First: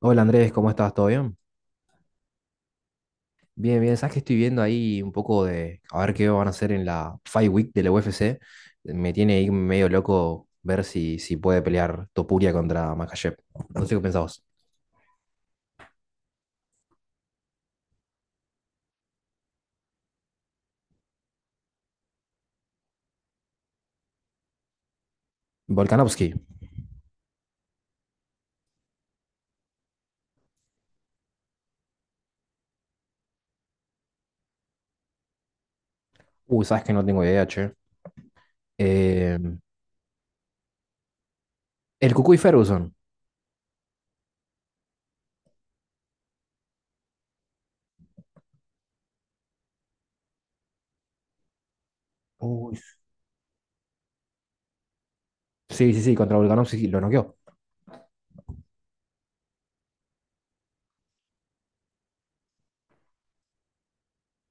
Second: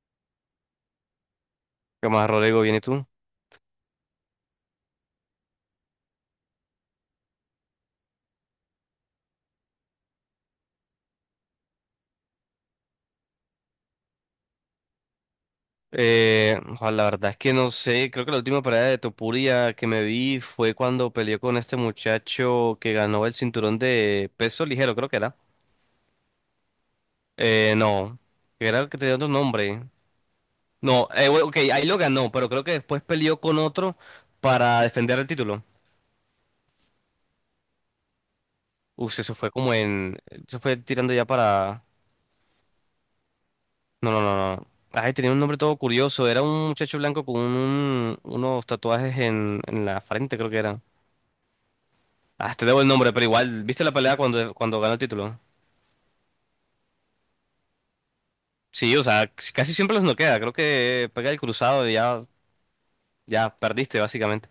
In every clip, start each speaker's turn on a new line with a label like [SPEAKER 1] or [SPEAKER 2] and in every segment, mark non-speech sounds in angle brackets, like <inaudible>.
[SPEAKER 1] Hola Andrés, ¿cómo estás? ¿Todo bien?
[SPEAKER 2] ¿Qué más, Rodrigo? ¿Vienes tú?
[SPEAKER 1] Bien, bien. Sabes que estoy viendo ahí un poco de a ver qué van a hacer en la Fight Week de la UFC. Me tiene ahí medio loco ver si puede pelear Topuria contra Makhachev. No sé qué pensabas.
[SPEAKER 2] Ojalá, la verdad es que no sé, creo que la última pelea de Topuria que me vi fue cuando peleó con este muchacho que ganó el cinturón de peso ligero, creo que era.
[SPEAKER 1] Volkanovski.
[SPEAKER 2] No, Que era el que tenía otro nombre. No, bueno, ok, ahí lo ganó, pero creo que después peleó con otro para defender el título.
[SPEAKER 1] Uy, sabes que no tengo idea, che.
[SPEAKER 2] Uf, eso
[SPEAKER 1] Eh,
[SPEAKER 2] fue como en... Eso fue tirando ya para...
[SPEAKER 1] el Cucuy Ferguson.
[SPEAKER 2] No, no, no, no. Ay, tenía un nombre todo curioso, era un muchacho blanco con unos tatuajes en la frente, creo que era. Ah, te
[SPEAKER 1] Uy.
[SPEAKER 2] debo el nombre, pero igual, ¿viste la pelea cuando ganó el título?
[SPEAKER 1] Sí, sí, sí, contra Volkanovski lo noqueó.
[SPEAKER 2] Sí, o sea, casi siempre los noquea. Creo que pega el cruzado y ya, ya perdiste, básicamente.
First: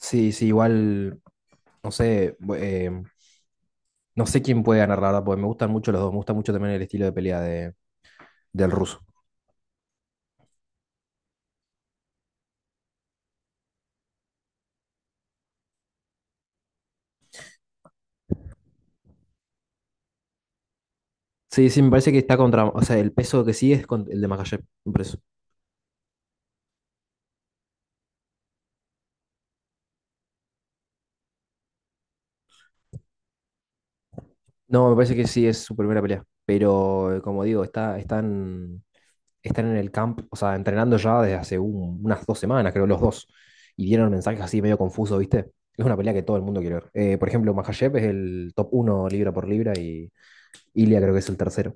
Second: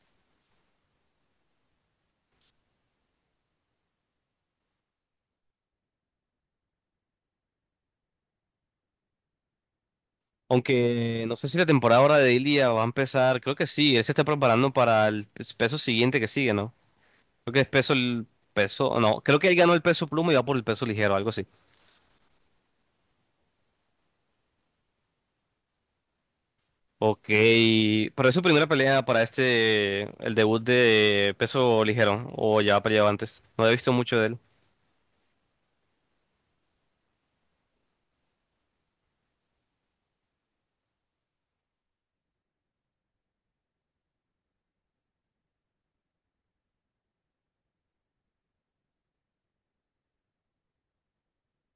[SPEAKER 1] Sí, sí, igual, no sé, no sé quién puede ganar, la verdad, porque me gustan mucho los dos. Me gusta mucho también el estilo de pelea del ruso.
[SPEAKER 2] Aunque no sé si la temporada ahora de Ilia va a empezar. Creo que sí, él se está preparando para el peso siguiente que sigue, ¿no? Creo que es peso, el peso, no, creo que él ganó el peso pluma y va por el peso ligero, algo así.
[SPEAKER 1] Sí, sí, me parece que está contra. O sea, el peso que sí es el de Makhachev, me parece.
[SPEAKER 2] Ok, pero es su primera pelea para este, el debut de peso ligero, o ya ha peleado antes. No he visto mucho de él.
[SPEAKER 1] No, me parece que sí es su primera pelea. Pero, como digo, están en el camp, o sea, entrenando ya desde hace unas 2 semanas, creo, los dos. Y dieron mensajes así medio confusos, ¿viste? Es una pelea que todo el mundo quiere ver. Por ejemplo, Makhachev es el top uno libra por libra y Ilia creo que es el tercero.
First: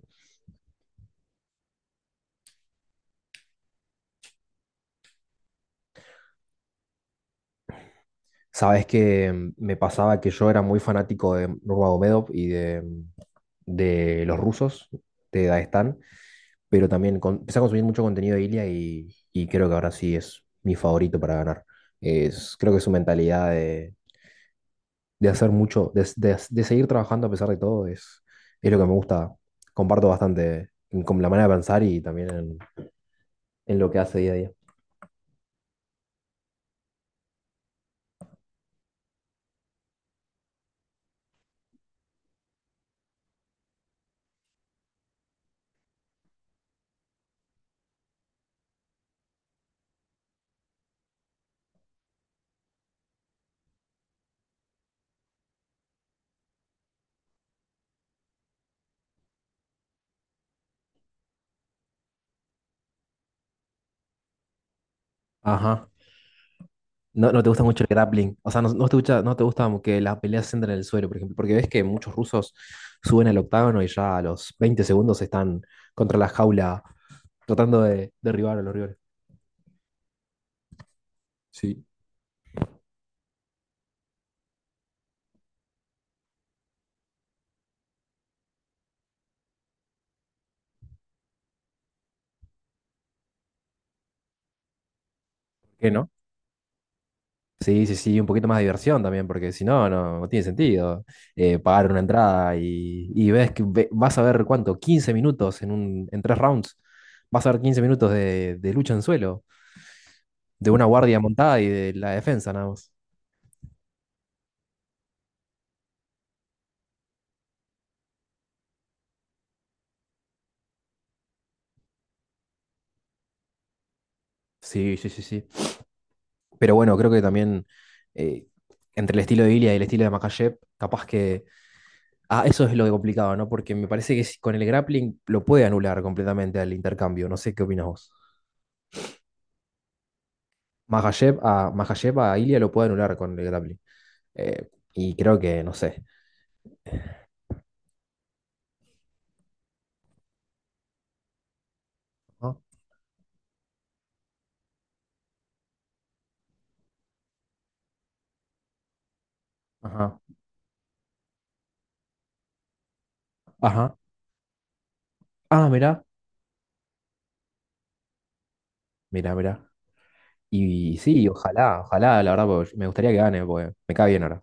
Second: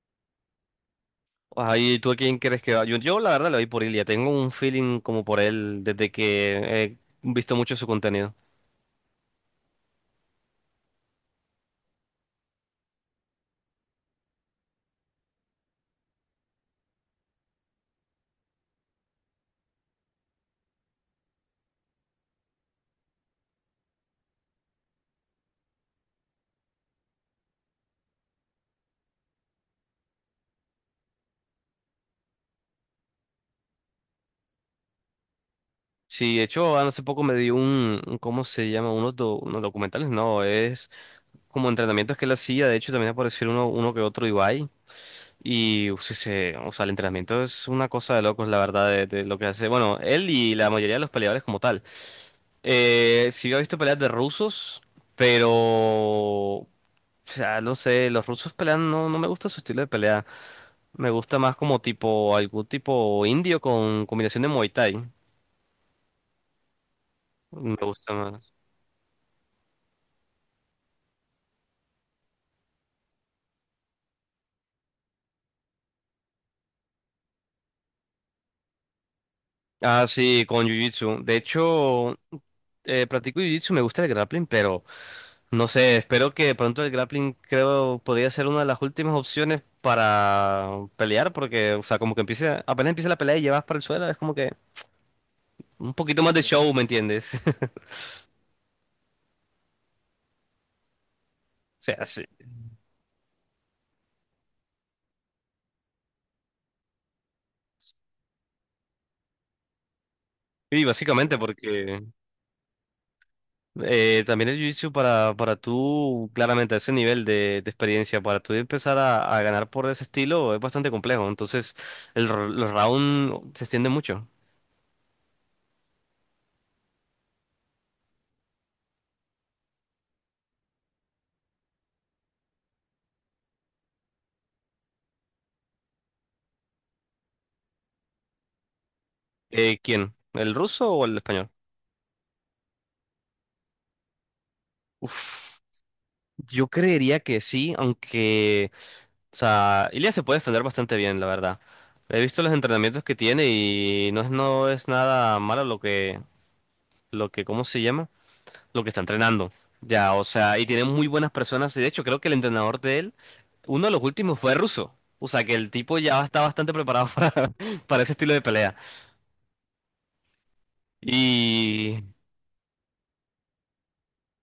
[SPEAKER 2] Ahí, ¿tú a quién crees que va? Yo, la verdad le voy por Ilia. Tengo un feeling como por él desde que he visto mucho su contenido.
[SPEAKER 1] Sabes que me pasaba que yo era muy fanático de Nurmagomedov y de los rusos, de Daguestán. Pero también empecé a consumir mucho contenido de Ilia y creo que ahora sí es mi favorito para ganar. Creo que su mentalidad de hacer mucho, de seguir trabajando a pesar de todo, es lo que me gusta. Comparto bastante con la manera de pensar y también en lo que hace día a día.
[SPEAKER 2] Sí, de hecho, hace poco me dio ¿cómo se llama? Unos, unos documentales, no, es como entrenamientos que él hacía. De hecho, también apareció uno, uno que otro Ibai. Y, uf, sí, o sea, el entrenamiento es una cosa de locos, la verdad, de lo que hace. Bueno, él y la mayoría de los peleadores como tal. Sí, yo he visto peleas de rusos, pero... O sea, no sé, los rusos pelean, no, no me gusta su estilo de pelea. Me gusta más como tipo, algún tipo indio con combinación de Muay Thai.
[SPEAKER 1] Ajá. No, no te gusta
[SPEAKER 2] Me
[SPEAKER 1] mucho el
[SPEAKER 2] gusta
[SPEAKER 1] grappling. O
[SPEAKER 2] más.
[SPEAKER 1] sea, no, no te gusta, no te gusta que las peleas se entren en el suelo, por ejemplo, porque ves que muchos rusos suben al octágono y ya a los 20 segundos están contra la jaula tratando de derribar a los rivales.
[SPEAKER 2] Ah, sí, con Jiu-Jitsu. De
[SPEAKER 1] Sí.
[SPEAKER 2] hecho, practico Jiu-Jitsu, me gusta el grappling, pero no sé, espero que pronto el grappling creo podría ser una de las últimas opciones para pelear, porque, o sea, como que empiece, apenas empieza la pelea y llevas para el suelo, es como que
[SPEAKER 1] ¿Qué
[SPEAKER 2] un
[SPEAKER 1] no?
[SPEAKER 2] poquito más de show, ¿me entiendes? <laughs>
[SPEAKER 1] Sí, sí, sí, un poquito más de diversión también, porque si no, no, no tiene sentido
[SPEAKER 2] O
[SPEAKER 1] pagar una
[SPEAKER 2] sea, sí.
[SPEAKER 1] entrada y ves que vas a ver cuánto, 15 minutos en en 3 rounds, vas a ver 15 minutos de lucha en suelo, de una
[SPEAKER 2] Y
[SPEAKER 1] guardia
[SPEAKER 2] básicamente
[SPEAKER 1] montada y de
[SPEAKER 2] porque...
[SPEAKER 1] la defensa nada más.
[SPEAKER 2] También el jiu-jitsu para tú, claramente, a ese nivel de experiencia, para tú empezar a ganar por ese estilo es bastante complejo. Entonces, el, los rounds se extienden mucho.
[SPEAKER 1] Sí, sí, sí, sí. Pero bueno, creo que también eh, entre el estilo de Ilia y el estilo de Makhachev, capaz que. Ah, eso es lo de complicado, ¿no? Porque me parece que con el grappling lo puede anular completamente al intercambio. No sé qué opinas vos.
[SPEAKER 2] ¿Quién? ¿El ruso o el
[SPEAKER 1] Makhachev
[SPEAKER 2] español?
[SPEAKER 1] a, Makhachev a Ilia lo puede anular con el grappling. Y creo
[SPEAKER 2] Uf,
[SPEAKER 1] que, no sé.
[SPEAKER 2] yo creería que sí, aunque, o sea, Ilya se puede defender bastante bien, la verdad. He visto los
[SPEAKER 1] ¿No?
[SPEAKER 2] entrenamientos que tiene y no es, no es nada malo lo que, ¿cómo se llama? Lo que está entrenando. Ya,
[SPEAKER 1] Ajá,
[SPEAKER 2] o sea, y tiene muy buenas personas. Y de hecho, creo que el entrenador de él, uno de
[SPEAKER 1] ajá.
[SPEAKER 2] los últimos fue ruso. O sea, que
[SPEAKER 1] Ah,
[SPEAKER 2] el tipo
[SPEAKER 1] mirá,
[SPEAKER 2] ya está bastante preparado <laughs> para ese estilo de pelea.
[SPEAKER 1] mirá, mirá. Y, sí, ojalá,
[SPEAKER 2] Y
[SPEAKER 1] ojalá, la verdad, porque me gustaría que gane, porque me cae bien ahora.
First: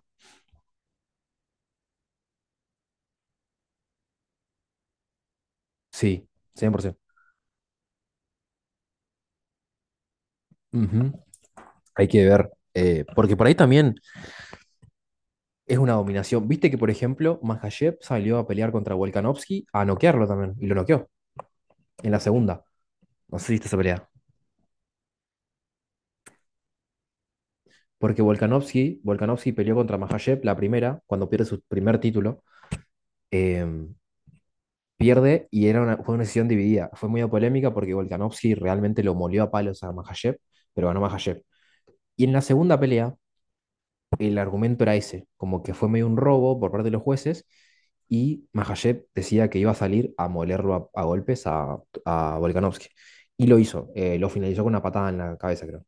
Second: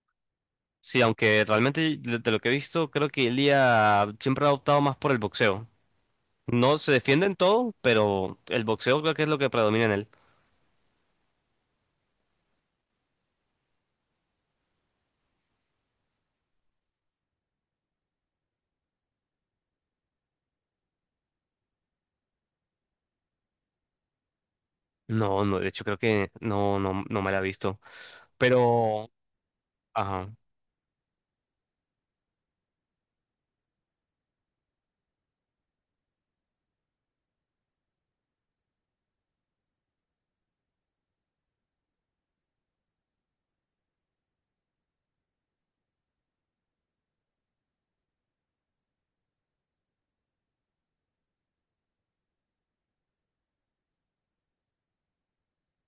[SPEAKER 2] sí, aunque realmente de lo que he visto, creo que Ilia siempre ha optado más por el boxeo.
[SPEAKER 1] Sí,
[SPEAKER 2] No se
[SPEAKER 1] 100%.
[SPEAKER 2] defiende en todo, pero el boxeo creo que es lo que predomina en él.
[SPEAKER 1] Ujú. Hay que ver. Porque por ahí también es una dominación. Viste que, por ejemplo, Makhachev salió a pelear contra Volkanovski a noquearlo también, y lo noqueó en la segunda. No sé si viste esa pelea.
[SPEAKER 2] No, no, de hecho creo que no, no, no me la he visto.
[SPEAKER 1] Porque Volkanovski,
[SPEAKER 2] Pero,
[SPEAKER 1] Volkanovski peleó contra
[SPEAKER 2] ajá.
[SPEAKER 1] Makhachev la primera, cuando pierde su primer título. eh, Pierde y era fue una decisión dividida. Fue muy polémica porque Volkanovski realmente lo molió a palos a Makhachev, pero ganó Makhachev. Y en la segunda pelea, el argumento era ese, como que fue medio un robo por parte de los jueces y Makhachev decía que iba a salir a molerlo a golpes a Volkanovski. Y lo hizo, lo finalizó con una patada en la cabeza, creo.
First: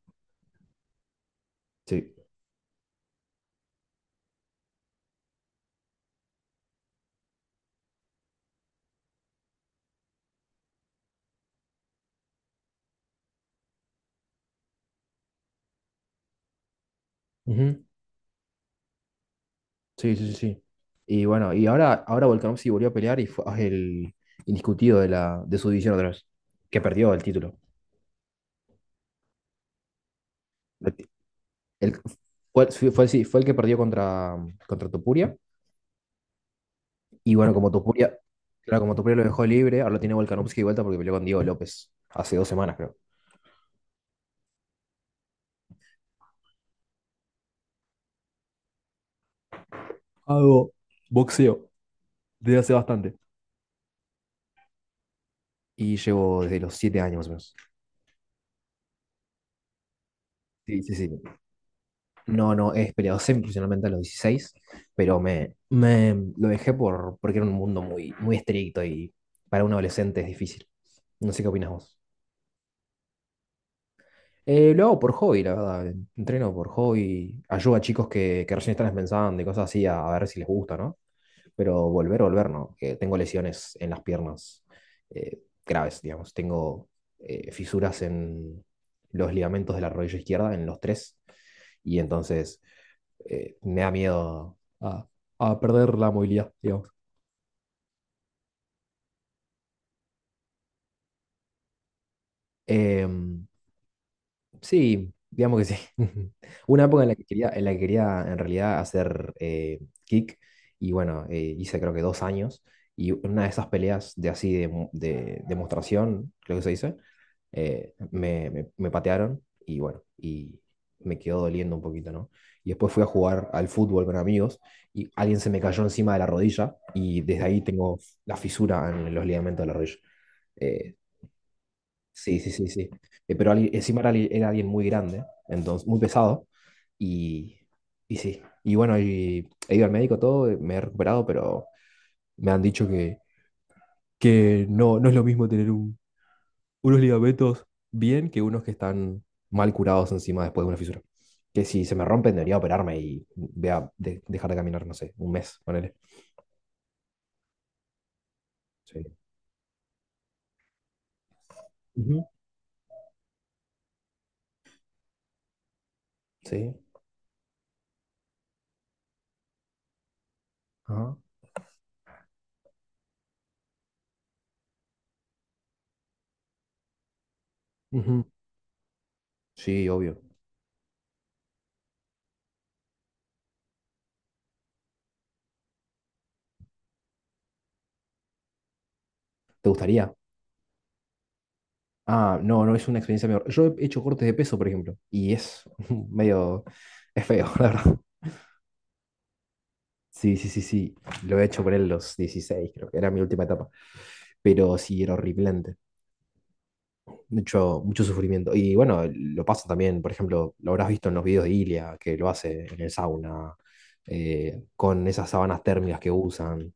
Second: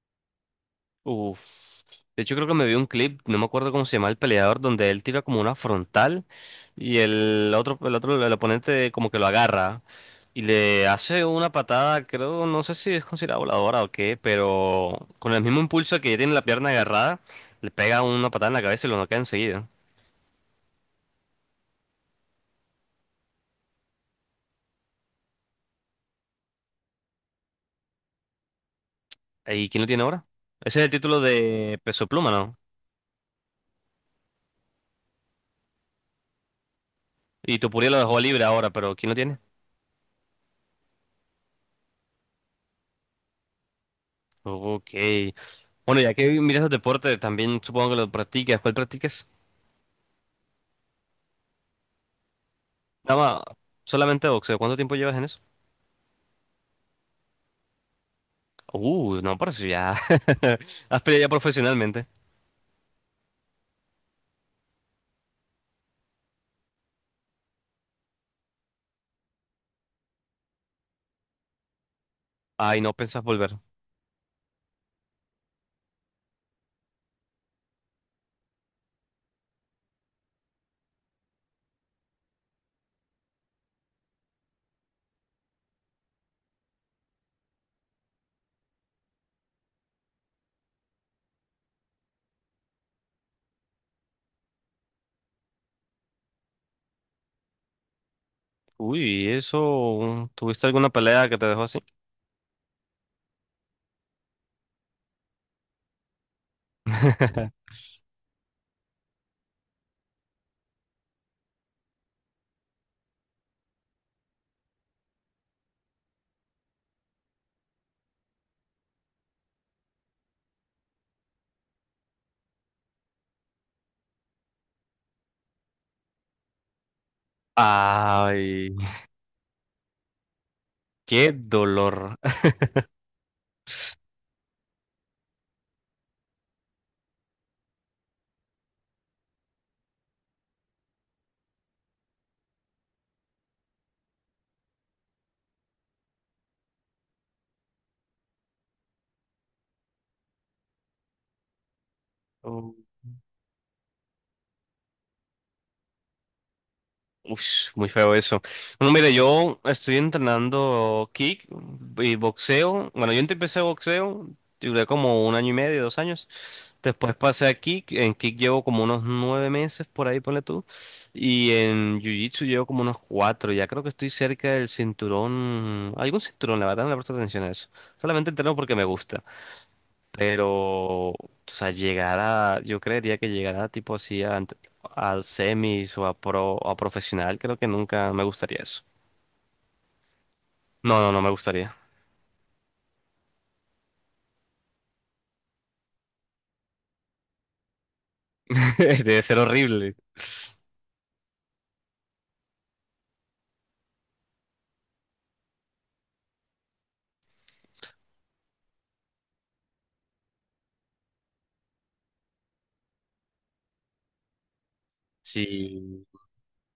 [SPEAKER 2] Uf.
[SPEAKER 1] Sí.
[SPEAKER 2] De hecho, creo que me vi un clip, no me acuerdo cómo se llama el peleador, donde él tira como una frontal y el otro, el otro, el oponente como que lo agarra y le hace una patada, creo, no sé si es considerada voladora o qué, pero con el mismo impulso que tiene la pierna agarrada, le
[SPEAKER 1] Ujú.
[SPEAKER 2] pega una patada en la cabeza y lo noquea enseguida.
[SPEAKER 1] Sí, sí, sí, sí. Y bueno, y ahora Volkanovski volvió a pelear y fue el indiscutido de su división otra vez, que perdió el título.
[SPEAKER 2] ¿Y quién lo tiene ahora? Ese es el título de
[SPEAKER 1] El,
[SPEAKER 2] peso pluma, ¿no?
[SPEAKER 1] sí, sí, fue el que perdió contra Topuria. Y bueno,
[SPEAKER 2] Y
[SPEAKER 1] como
[SPEAKER 2] Topuria lo
[SPEAKER 1] Topuria,
[SPEAKER 2] dejó libre ahora,
[SPEAKER 1] claro, como
[SPEAKER 2] pero ¿quién lo
[SPEAKER 1] Topuria lo
[SPEAKER 2] tiene?
[SPEAKER 1] dejó libre, ahora lo tiene Volkanovski de vuelta porque peleó con Diego López hace 2 semanas, creo.
[SPEAKER 2] Ok. Bueno, ya que miras los deportes, también supongo que lo practicas. ¿Cuál practicas?
[SPEAKER 1] Hago boxeo desde hace bastante.
[SPEAKER 2] Dama, solamente boxeo. ¿Cuánto tiempo llevas en eso?
[SPEAKER 1] Y llevo desde los 7 años más o menos.
[SPEAKER 2] No, parece ya.
[SPEAKER 1] Sí,
[SPEAKER 2] <laughs>
[SPEAKER 1] sí,
[SPEAKER 2] Has
[SPEAKER 1] sí.
[SPEAKER 2] peleado ya profesionalmente.
[SPEAKER 1] No, no, he peleado semiprofesionalmente a los 16 pero me lo dejé porque era un mundo muy, muy estricto y para un adolescente es difícil. No sé qué opinas vos.
[SPEAKER 2] Ay, no pensás volver.
[SPEAKER 1] Lo hago por hobby, la verdad. Entreno por hobby. Ayudo a chicos que recién están empezando y cosas así a ver si les gusta, ¿no? Pero volver, volver, ¿no? Que tengo lesiones en las piernas eh, graves, digamos. Tengo fisuras en los ligamentos de la rodilla izquierda, en los tres. Y entonces me da miedo a perder la movilidad, digamos.
[SPEAKER 2] Uy, eso. ¿Tuviste alguna pelea que te dejó así?
[SPEAKER 1] Em, Sí, digamos que sí. <laughs> Una época en la que quería, en la
[SPEAKER 2] <laughs>
[SPEAKER 1] que quería en realidad hacer kick y bueno, hice creo que 2 años y una de esas peleas de así de demostración, creo que se dice, me patearon y bueno, y me quedó doliendo un poquito, ¿no? Y después fui a jugar al fútbol con amigos y alguien se me cayó encima de la rodilla y desde ahí tengo la
[SPEAKER 2] Ay,
[SPEAKER 1] fisura en los ligamentos de la rodilla. Eh,
[SPEAKER 2] qué dolor.
[SPEAKER 1] Sí, sí, sí, sí. Pero encima era alguien muy grande, entonces muy pesado. Y, y sí. Y bueno, y he ido al médico todo, me he recuperado, pero me han dicho que no, no es lo mismo tener unos ligamentos bien que unos que están mal curados encima después de una fisura. Que si se me rompen debería
[SPEAKER 2] <laughs>
[SPEAKER 1] operarme y dejar de caminar, no sé, un mes, ponele.
[SPEAKER 2] Ush, muy feo eso. Bueno,
[SPEAKER 1] Sí.
[SPEAKER 2] mire, yo estoy entrenando kick y
[SPEAKER 1] Ujú.
[SPEAKER 2] boxeo. Bueno, yo empecé boxeo, duré como un año y medio, 2 años.
[SPEAKER 1] Sí.
[SPEAKER 2] Después pasé a kick. En kick llevo como unos 9 meses, por ahí ponle tú.
[SPEAKER 1] Ajá.
[SPEAKER 2] Y en jiu-jitsu llevo como unos cuatro. Ya creo que estoy cerca del cinturón. Algún cinturón, la verdad, no le presto atención a eso.
[SPEAKER 1] Ujú.
[SPEAKER 2] Solamente entreno porque me gusta.
[SPEAKER 1] Sí, obvio.
[SPEAKER 2] Pero, o sea, llegar a, yo creería que llegar a tipo así a semis o a pro o a profesional, creo que nunca me gustaría eso.
[SPEAKER 1] ¿Te gustaría?
[SPEAKER 2] No, no, no me gustaría.
[SPEAKER 1] Ah, no, no es una experiencia mejor. Yo he hecho cortes de peso, por ejemplo, y es <laughs> medio, es feo, <laughs> la verdad.
[SPEAKER 2] <laughs> Debe ser horrible.
[SPEAKER 1] Sí, sí, sí, sí. Lo he hecho por él los 16, creo que era mi última etapa. Pero sí, era horripilante. Mucho, mucho sufrimiento. Y bueno, lo pasa también, por ejemplo, lo habrás visto en los videos de Ilia, que lo hace en el sauna, con esas sábanas térmicas
[SPEAKER 2] Sí.
[SPEAKER 1] que usan.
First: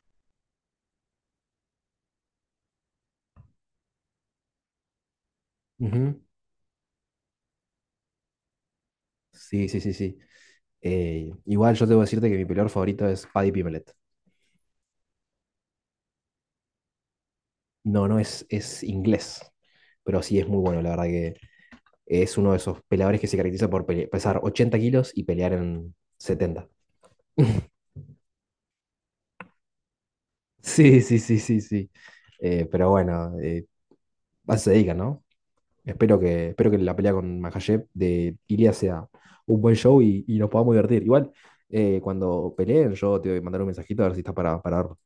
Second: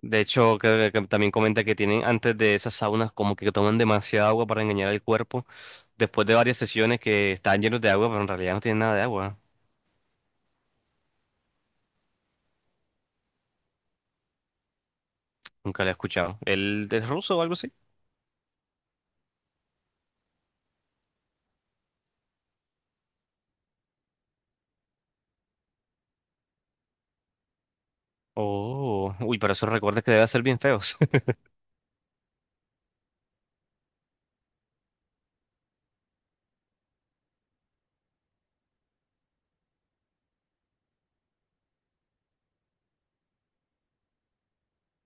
[SPEAKER 2] De hecho, creo que también comenta que tienen antes de esas saunas como que toman demasiada agua para engañar al cuerpo.
[SPEAKER 1] Ujú.
[SPEAKER 2] Después de varias sesiones que están llenos de agua, pero en realidad no tienen nada de agua.
[SPEAKER 1] Sí, sí, sí, sí. Igual yo debo decirte que mi peleador favorito es Paddy Pimelet.
[SPEAKER 2] Nunca lo he escuchado. ¿Él es ruso o algo así?
[SPEAKER 1] No, no es inglés, pero sí es muy bueno, la verdad que es uno de esos peleadores que se caracteriza por pesar 80 kilos y pelear en 70.
[SPEAKER 2] Oh, uy, pero esos recuerdos que debe ser bien feos.
[SPEAKER 1] Sí, sí, sí, sí, sí. Pero bueno, a eso se dedican, ¿no? Espero que la pelea con Makhachev de Ilia sea un buen show y nos podamos divertir. Igual, cuando peleen, yo te voy a mandar un mensajito a ver si estás para verlo.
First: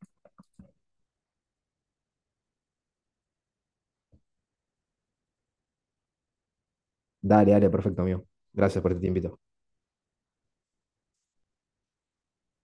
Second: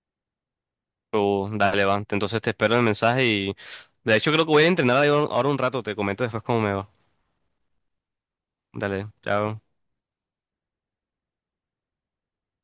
[SPEAKER 2] Oh, dale, va. Entonces te espero el mensaje y... De hecho, creo que voy a entrenar ahí ahora un rato. Te comento después cómo me va.
[SPEAKER 1] Dale, dale, perfecto, amigo. Gracias por este
[SPEAKER 2] Dale,
[SPEAKER 1] tiempito.
[SPEAKER 2] chao.